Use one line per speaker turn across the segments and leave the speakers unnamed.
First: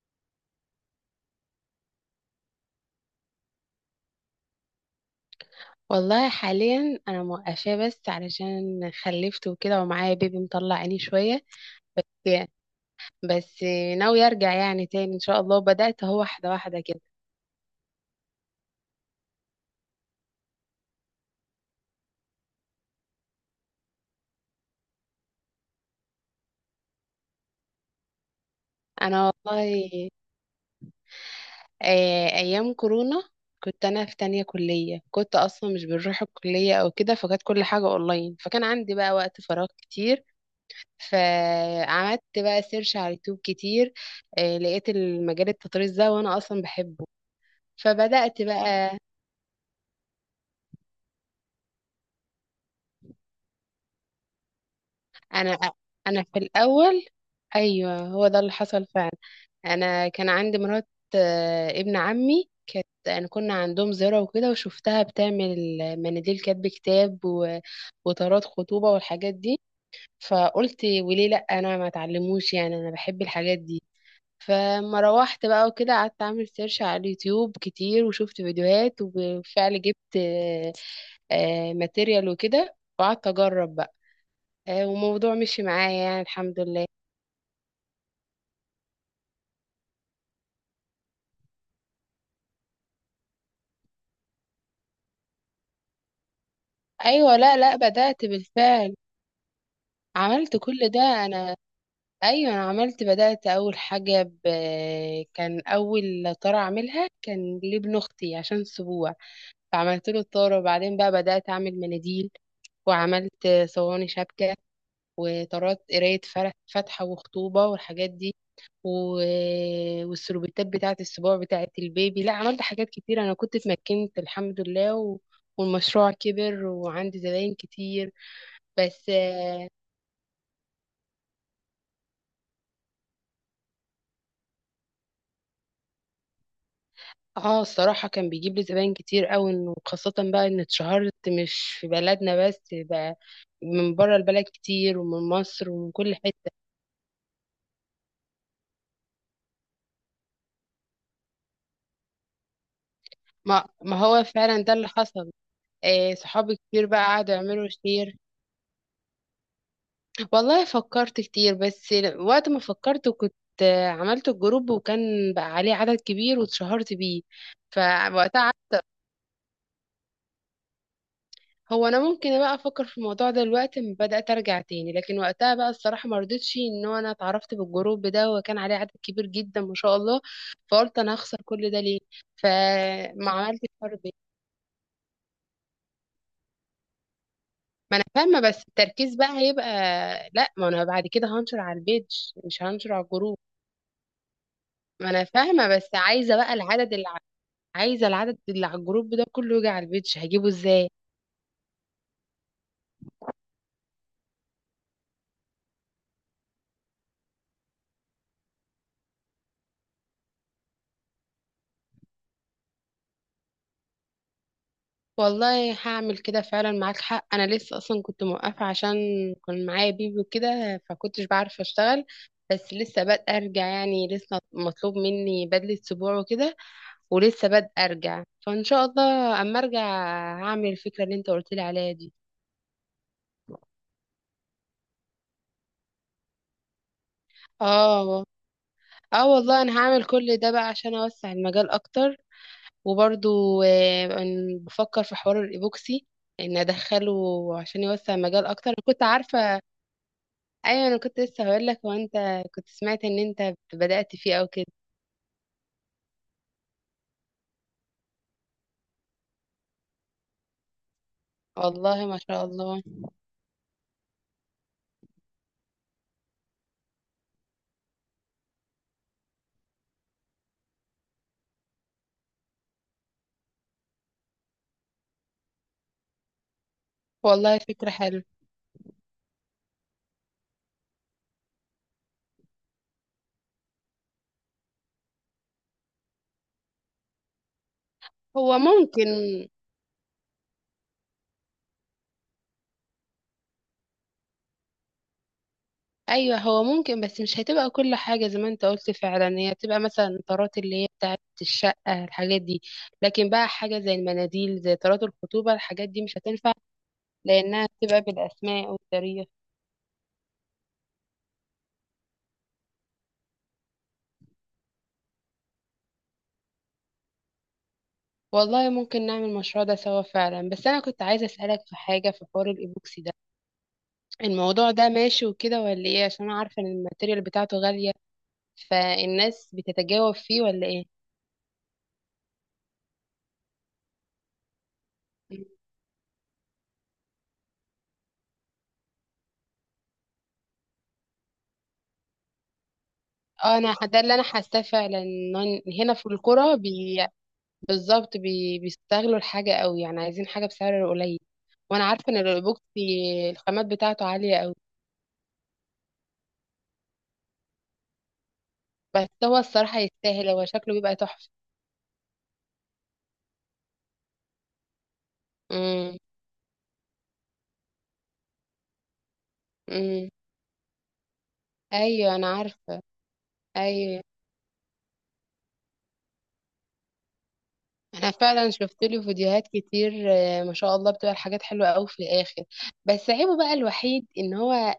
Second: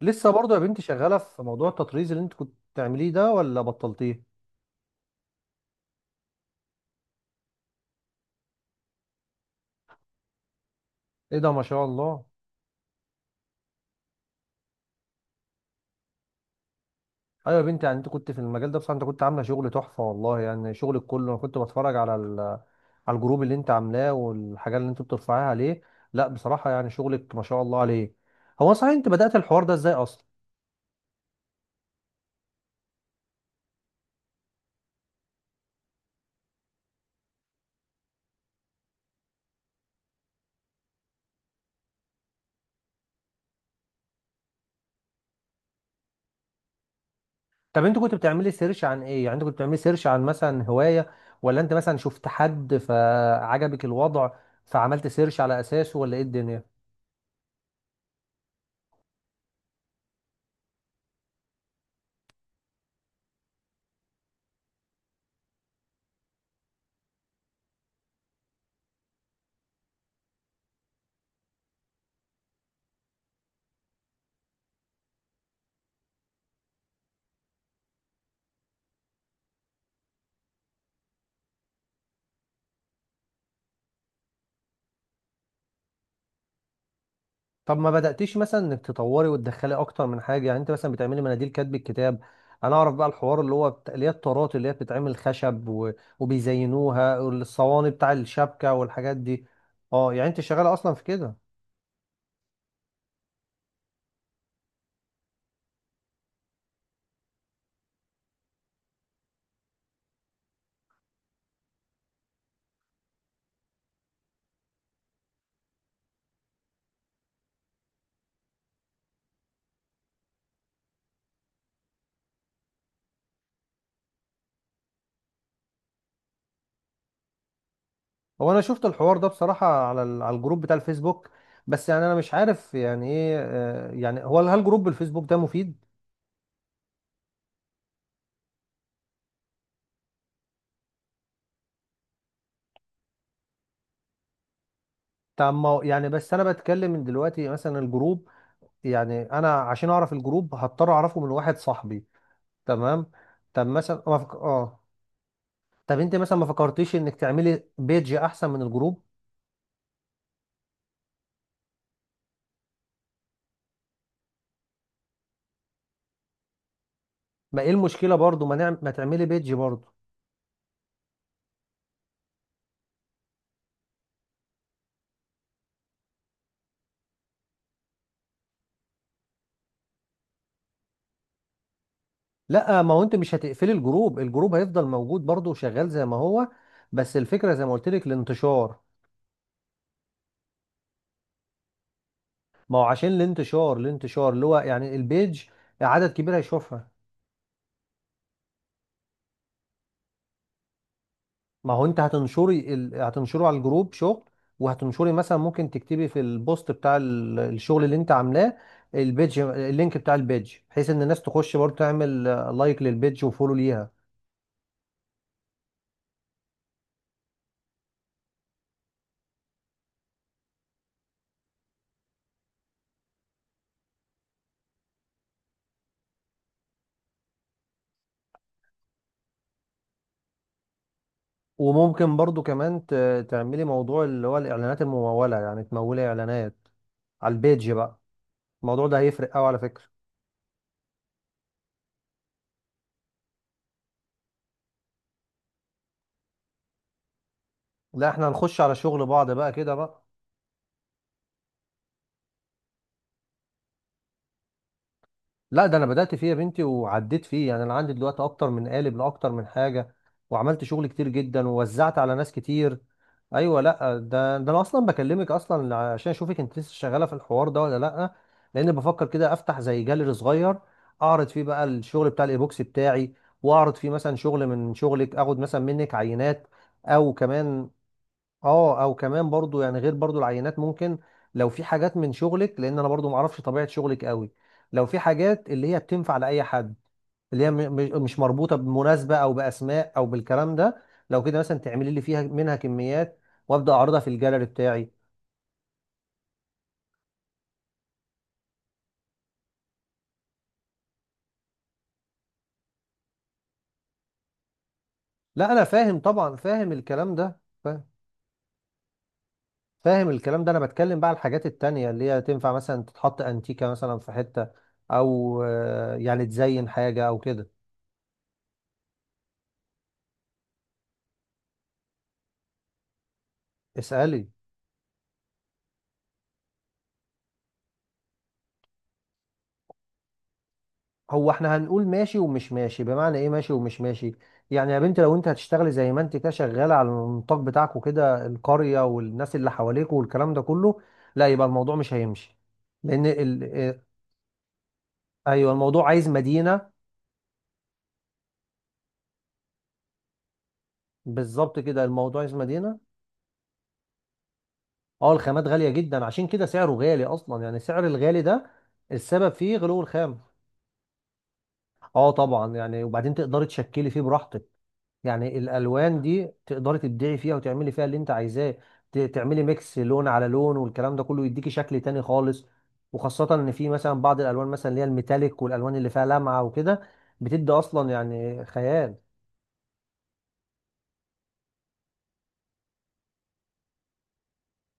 لسه برضه يا بنتي شغاله في موضوع التطريز اللي انت كنت بتعمليه ده ولا بطلتيه؟
والله حاليا انا موقفاه، بس علشان خلفت وكده ومعايا بيبي مطلع عيني
ايه
شويه.
ده، ما شاء
بس
الله.
بس ناوي ارجع يعني تاني ان شاء الله، بدات اهو واحده واحده كده.
ايوه يا بنتي، يعني انت كنت في المجال ده بصراحه، انت كنت عامله شغل تحفه والله، يعني شغلك كله انا كنت بتفرج على الجروب اللي انت عاملاه، والحاجات اللي انت بترفعيها عليه. لا، بصراحه يعني شغلك ما شاء الله عليه. هو صحيح انت
انا
بدات الحوار ده ازاي
والله
اصلا؟
ايام كورونا كنت انا في تانية كليه، كنت اصلا مش بنروح الكليه او كده، فكانت كل حاجه اونلاين، فكان عندي بقى وقت فراغ كتير. فعملت بقى سيرش على اليوتيوب كتير. لقيت المجال التطريز ده وانا اصلا بحبه.
طب انت كنت
فبدات
بتعملي سيرش
بقى
عن ايه؟ يعني انت كنت بتعملي سيرش عن مثلا هوايه، ولا انت مثلا شفت حد فعجبك الوضع فعملت سيرش
انا
على اساسه، ولا ايه
انا في
الدنيا؟
الاول. ايوه هو ده اللي حصل فعلا. انا كان عندي مرات ابن عمي، كانت انا كنا عندهم زيارة وكده وشفتها بتعمل مناديل كاتب كتاب وطارات خطوبة والحاجات دي. فقلت وليه لا، انا ما اتعلموش، يعني انا بحب الحاجات دي. فما روحت بقى وكده، قعدت اعمل سيرش على اليوتيوب كتير وشفت فيديوهات، وبالفعل جبت ماتيريال وكده وقعدت اجرب بقى. وموضوع مشي معايا يعني الحمد لله.
طب ما بدأتيش مثلا انك تطوري وتدخلي اكتر من حاجه؟ يعني انت مثلا بتعملي مناديل كاتب الكتاب، انا اعرف بقى الحوار اللي هو اللي هي الطارات اللي هي بتتعمل خشب وبيزينوها
ايوه لا لا
الصواني بتاع
بدأت
الشبكه
بالفعل،
والحاجات دي. اه، يعني انت
عملت
شغاله
كل
اصلا
ده.
في كده.
انا ايوه انا عملت، بدأت اول حاجة كان اول طارة اعملها كان لابن اختي عشان سبوع، فعملت له الطارة وبعدين بقى بدأت اعمل مناديل، وعملت صواني شبكة وطارات قراية فاتحة وخطوبة والحاجات دي و... والسربتات بتاعة السبوع بتاعة البيبي، لا عملت حاجات كتير، أنا كنت اتمكنت الحمد لله والمشروع كبر وعندي زباين كتير.
هو انا شفت
بس
الحوار ده بصراحه على الجروب بتاع الفيسبوك، بس يعني انا مش عارف يعني ايه، يعني هو هل جروب الفيسبوك ده مفيد؟
اه الصراحة كان بيجيب لي زباين كتير قوي، انه خاصة بقى ان اتشهرت مش في بلدنا بس بقى، من بره البلد كتير ومن
طب ما
مصر
هو-
ومن
يعني
كل
بس انا
حتة.
بتكلم من دلوقتي مثلا الجروب، يعني انا عشان اعرف الجروب هضطر اعرفه من واحد صاحبي، تمام.
ما
طب
ما
مثلا ما
هو
فك...
فعلا ده
اه
اللي حصل.
طب
آه،
انت مثلا ما
صحابي كتير
فكرتيش
بقى
انك
قعدوا
تعملي
يعملوا
بيج
شير.
احسن من الجروب؟
والله فكرت كتير بس، وقت ما فكرت كنت عملت الجروب، وكان بقى عليه عدد كبير واتشهرت بيه.
ما ايه المشكله برضو،
فوقتها
ما تعملي بيج برضو؟
هو انا ممكن بقى افكر في الموضوع ده دلوقتي لما بدات ارجع تاني، لكن وقتها بقى الصراحه ما رضيتش، ان هو انا اتعرفت بالجروب ده وكان عليه عدد كبير جدا ما شاء الله. فقلت انا هخسر كل ده ليه؟
لا، ما هو انت
فما
مش
عملتش
هتقفلي
فرق بيني.
الجروب، الجروب هيفضل موجود برضو وشغال زي ما هو، بس الفكره زي ما قلت
ما انا
لك،
فاهمه بس
الانتشار.
التركيز بقى هيبقى، لا ما انا بعد كده هنشر على البيج، مش
ما هو
هنشر على
عشان
الجروب.
الانتشار اللي هو يعني
ما انا
البيج،
فاهمه، بس
عدد
عايزه
كبير
بقى
هيشوفها.
العدد اللي عايزه العدد اللي على الجروب ده كله يجي على البيج، هجيبه ازاي؟
ما هو انت هتنشره على الجروب شغل، وهتنشري مثلا ممكن تكتبي في البوست بتاع الشغل اللي انت عاملاه، البيج اللينك بتاع البيج، بحيث ان الناس تخش برضه تعمل لايك للبيج وفولو ليها.
والله هعمل كده فعلا، معاك حق، انا لسه اصلا كنت موقفه، عشان كان معايا بيبي وكده، فكنتش بعرف اشتغل. بس لسه بادئه ارجع يعني، لسه مطلوب مني بدله سبوع وكده، ولسه بادئه ارجع، فان شاء الله اما ارجع هعمل الفكره اللي انت قلت لي عليها دي.
وممكن برضه كمان تعملي موضوع اللي هو الاعلانات الممولة، يعني تمولي اعلانات على البيج بقى.
اه.
الموضوع ده
اه
هيفرق قوي على
والله انا
فكرة.
هعمل كل ده بقى عشان اوسع المجال اكتر. وبرضو بفكر في حوار الايبوكسي، ان ادخله عشان
لا،
يوسع
احنا
المجال
هنخش
اكتر،
على
كنت
شغل بعض بقى
عارفه.
كده بقى.
ايوه انا كنت لسه هقول لك، هو انت كنت سمعت ان انت بدأت فيه او كده؟
لا، ده انا بدأت فيه يا بنتي وعديت فيه، يعني انا عندي دلوقتي اكتر من قالب لاكتر من حاجة، وعملت شغل كتير جدا ووزعت
والله
على
ما
ناس
شاء
كتير.
الله.
ايوه، لا ده انا اصلا بكلمك اصلا عشان اشوفك انت لسه شغالة في الحوار ده ولا لا، لان بفكر كده افتح زي جاليري صغير، اعرض فيه بقى الشغل بتاع الايبوكسي بتاعي، واعرض فيه مثلا شغل من شغلك، اخد مثلا منك عينات او
والله
كمان.
فكرة حلوة.
اه، او كمان برضو، يعني غير برضو العينات، ممكن لو في حاجات من شغلك، لان انا برضو معرفش طبيعة شغلك قوي، لو في حاجات اللي هي بتنفع لأي حد، اللي هي مش مربوطة
هو ممكن.
بمناسبة او بأسماء او بالكلام ده، لو كده مثلا تعملي لي فيها منها كميات، وابدأ اعرضها في الجاليري بتاعي.
ايوه هو ممكن، بس مش هتبقى كل حاجة زي ما انت قلت فعلا، هي بتبقى مثلا طارات اللي هي بتاعت الشقة الحاجات دي، لكن بقى حاجة زي المناديل زي طارات
لا،
الخطوبة
انا
الحاجات
فاهم
دي مش
طبعا،
هتنفع،
فاهم الكلام ده
لانها
فا-
بتبقى بالاسماء والتاريخ.
فاهم الكلام ده، انا بتكلم بقى على الحاجات التانية اللي هي تنفع مثلا تتحط انتيكة مثلا في حتة، او يعني تزين حاجة او كده.
والله ممكن نعمل المشروع ده سوا فعلا، بس انا كنت عايزة اسألك في حاجة في حوار الايبوكسي ده.
اسألي.
الموضوع ده ماشي وكده ولا ايه؟ عشان انا عارفه ان الماتيريال بتاعته غاليه، فالناس بتتجاوب فيه ولا ايه؟
هو احنا هنقول ماشي ومش ماشي، بمعنى ايه ماشي ومش ماشي؟ يعني يا بنت، لو انت هتشتغلي زي ما انت كده شغاله على النطاق بتاعك وكده، القريه والناس اللي حواليك والكلام ده كله، لا، يبقى الموضوع مش هيمشي، لان ال...
اه انا
اه،
ده اللي انا حاساه فعلا، إن
ايوه الموضوع
هنا في
عايز
القرى
مدينه.
بالظبط بيستغلوا الحاجه قوي، يعني عايزين حاجه بسعر قليل.
بالظبط
وانا
كده،
عارفه ان
الموضوع عايز
الايبوكسي
مدينه.
الخامات بتاعته عاليه قوي.
اه، الخامات غاليه جدا، عشان كده سعره غالي اصلا، يعني سعر الغالي ده
بس
السبب
هو
فيه
الصراحه
غلو الخام.
يستاهل، هو شكله بيبقى تحفه.
اه طبعا، يعني وبعدين تقدري تشكلي فيه براحتك، يعني
امم
الالوان دي تقدري تبدعي فيها وتعملي فيها اللي انت عايزاه، تعملي ميكس لون
امم
على لون والكلام ده كله، يديكي شكل تاني
ايوه انا
خالص.
عارفه.
وخاصة ان في مثلا
ايوه
بعض الالوان، مثلا اللي هي الميتاليك والالوان اللي فيها لمعة وكده، بتدي اصلا
انا
يعني
فعلا شفت
خيال.
له فيديوهات كتير، ما شاء الله بتبقى الحاجات حلوه قوي في الاخر. بس عيبه بقى الوحيد ان هو،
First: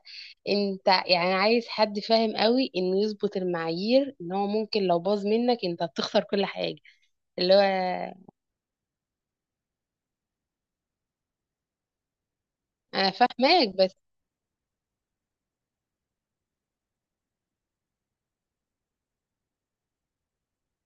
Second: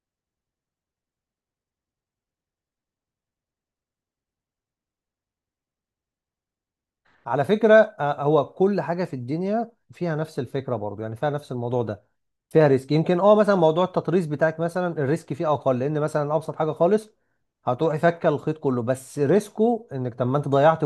انت يعني عايز حد فاهم قوي انه يظبط المعايير، ان هو ممكن لو باظ منك انت بتخسر كل حاجه.
على
اللي هو
فكرة، هو كل حاجة في الدنيا فيها نفس الفكرة برضو، يعني فيها نفس الموضوع ده، فيها ريسك.
انا
يمكن اه مثلا
فاهماك
موضوع
بس.
التطريز بتاعك، مثلا الريسك فيه اقل، لان مثلا ابسط حاجة خالص هتروحي فكه الخيط كله، بس ريسكه انك طب ما انت ضيعت.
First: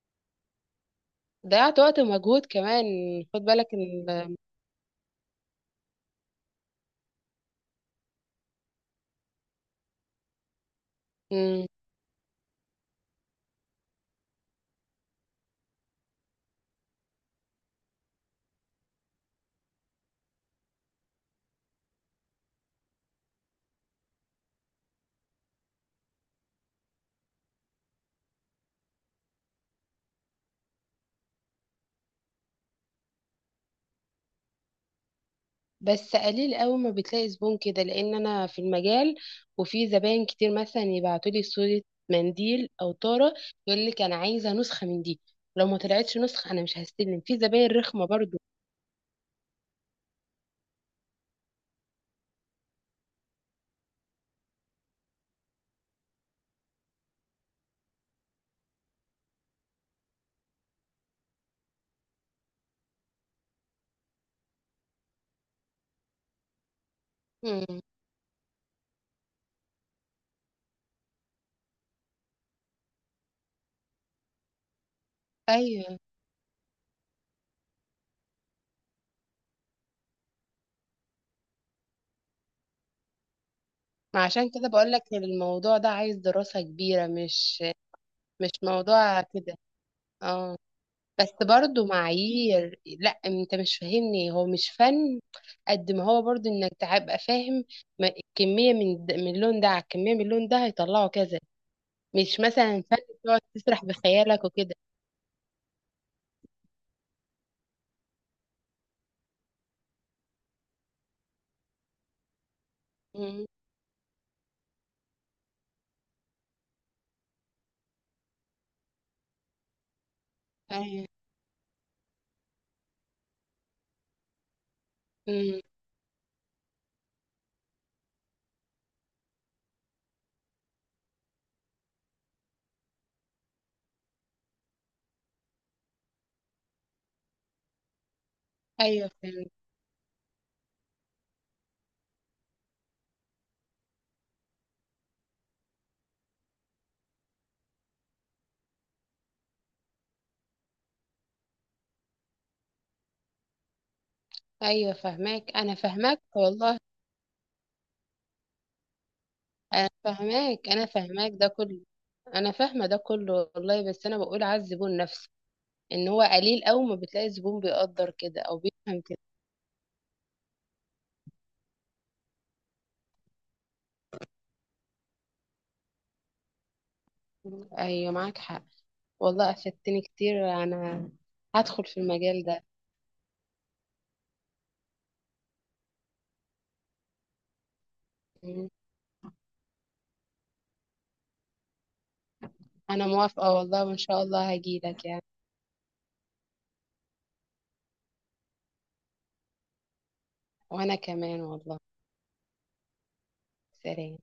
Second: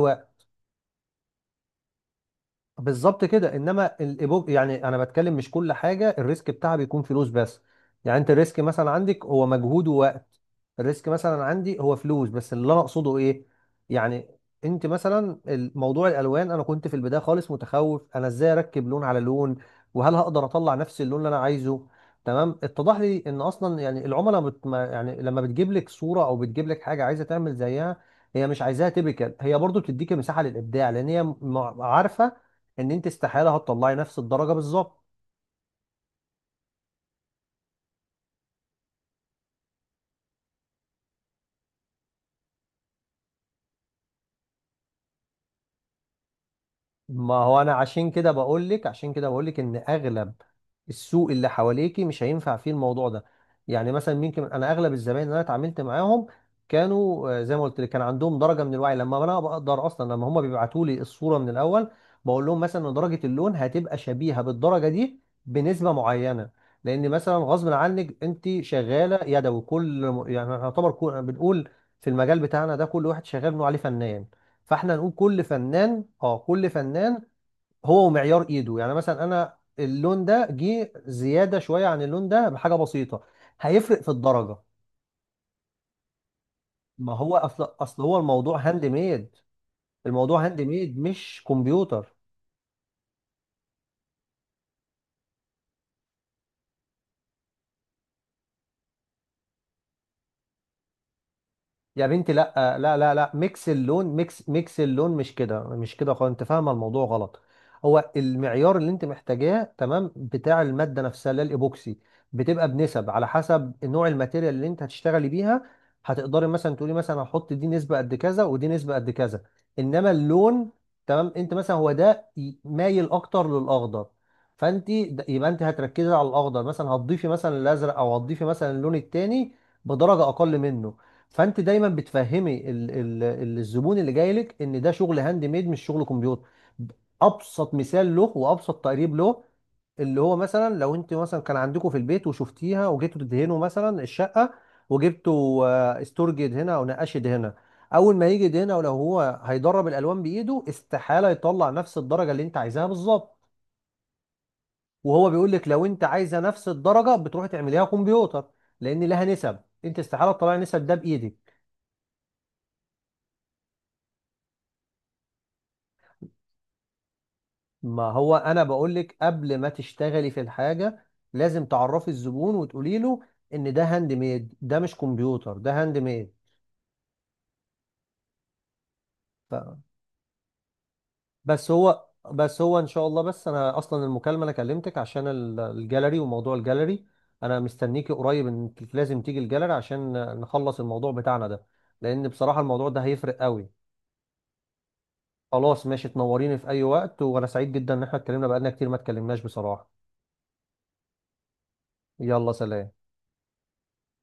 ضيعت وقت ومجهود كمان.
بالظبط
خد
كده،
بالك
انما يعني انا بتكلم مش كل حاجه الريسك بتاعها بيكون فلوس بس، يعني انت الريسك مثلا عندك هو مجهود ووقت، الريسك مثلا
ان.
عندي هو فلوس بس. اللي انا اقصده ايه، يعني انت مثلا موضوع الالوان، انا كنت في البدايه خالص متخوف، انا ازاي اركب لون على لون؟ وهل هقدر اطلع نفس اللون اللي انا عايزه؟ تمام، اتضح لي ان اصلا يعني العملاء بت... ما- يعني لما بتجيب لك صوره او بتجيب لك حاجه عايزه تعمل زيها، هي مش عايزاها تيبيكال، هي برضو بتديك مساحه للابداع، لان هي عارفه ان انت استحاله هتطلعي نفس الدرجه بالظبط.
بس قليل قوي ما بتلاقي زبون كده، لان انا في المجال وفي زباين كتير مثلا يبعتوا لي صورة منديل او طارة، يقول لك انا عايزة نسخة من دي، لو ما طلعتش نسخة انا مش هستلم
ما
في
هو
زباين
انا
رخمة
عشان كده
برضو.
بقول لك، عشان كده بقول لك ان اغلب السوق اللي حواليكي مش هينفع فيه الموضوع ده. يعني مثلا ممكن انا اغلب الزباين اللي انا اتعاملت معاهم كانوا، زي ما قلت لك، كان عندهم درجه من الوعي، لما انا بقدر اصلا لما هم بيبعتوا لي الصوره من الاول، بقول لهم مثلا ان درجه اللون هتبقى شبيهه بالدرجه دي بنسبه معينه، لان مثلا غصب
مم.
عنك، انت شغاله يدوي، كل يعني يعتبر بنقول في المجال بتاعنا ده كل واحد شغال بنقول عليه فنان، فاحنا نقول كل
ايوه
فنان اه كل فنان هو ومعيار ايده. يعني مثلا انا اللون ده جه زياده شويه عن اللون ده بحاجه بسيطه، هيفرق في
ما عشان
الدرجه.
كده بقول لك الموضوع ده عايز دراسة كبيرة،
ما هو اصل
مش
اصل هو
مش
الموضوع هاند
موضوع
ميد،
كده.
الموضوع
اه
هاند ميد
بس
مش
برضو
كمبيوتر.
معايير، لا انت مش فاهمني، هو مش فن قد ما هو برضو انك تبقى فاهم كمية من اللون ده على كمية من اللون ده هيطلعوا كذا،
يا بنتي،
مش
لا
مثلا فن
لا لا لا،
تقعد
ميكس
تسرح
اللون،
بخيالك
ميكس
وكده.
ميكس اللون مش كده، مش كده خالص، انت فاهمه الموضوع غلط. هو المعيار اللي انت محتاجاه تمام بتاع الماده نفسها اللي هي الايبوكسي، بتبقى بنسب على
مم.
حسب نوع الماتيريال اللي انت هتشتغلي بيها، هتقدري مثلا تقولي مثلا هحط دي نسبه قد كذا ودي نسبه قد كذا. انما اللون،
ايوه.
تمام انت مثلا هو ده مايل اكتر للاخضر، فانت يبقى
مم.
انت هتركزي على الاخضر، مثلا هتضيفي مثلا الازرق، او هتضيفي مثلا اللون التاني بدرجه اقل منه. فانت دايما بتفهمي الزبون اللي جاي لك ان ده شغل هاند ميد، مش شغل كمبيوتر. ابسط مثال له وابسط
ايوه
تقريب له،
فهمت.
اللي هو مثلا لو انت مثلا كان عندكم في البيت وشفتيها، وجيتوا تدهنوا مثلا الشقه، وجبتوا استورج يدهنها او نقاش يدهنها، اول ما يجي يدهنها، ولو هو هيدرب الالوان بايده، استحاله يطلع نفس الدرجه اللي انت عايزاها بالظبط.
ايوه
وهو بيقول
فهماك
لك
انا
لو انت
فاهماك
عايزه نفس
والله.
الدرجه، بتروحي تعمليها كمبيوتر، لان لها نسب،
انا
انت استحاله تطلعي
فاهماك
نسب
انا
ده
فاهماك
بايدك.
ده كله. انا فاهمه ده كله والله، بس انا بقول على الزبون نفسه، ان هو قليل أوي ما بتلاقي زبون
ما
بيقدر
هو
كده او
انا بقول
بيفهم
لك
كده.
قبل ما تشتغلي في الحاجه، لازم تعرفي الزبون وتقولي له ان ده هاند ميد، ده مش كمبيوتر، ده هاند ميد.
ايوه معاك حق. والله
ف...
أفدتني كتير أنا.
بس
هدخل في
هو
المجال
بس
ده.
هو ان شاء الله، بس انا اصلا المكالمه انا كلمتك عشان الجاليري وموضوع الجاليري. انا مستنيكي قريب،
مم.
انك لازم تيجي الجاليري عشان نخلص الموضوع بتاعنا ده، لان بصراحه الموضوع ده
أنا
هيفرق
موافقة
قوي.
والله وإن شاء الله هجيلك يعني.
خلاص ماشي، تنوريني في اي وقت، وانا سعيد جدا ان احنا اتكلمنا، بقالنا كتير ما اتكلمناش بصراحه.
وأنا كمان والله.
يلا، سلام.
سلام.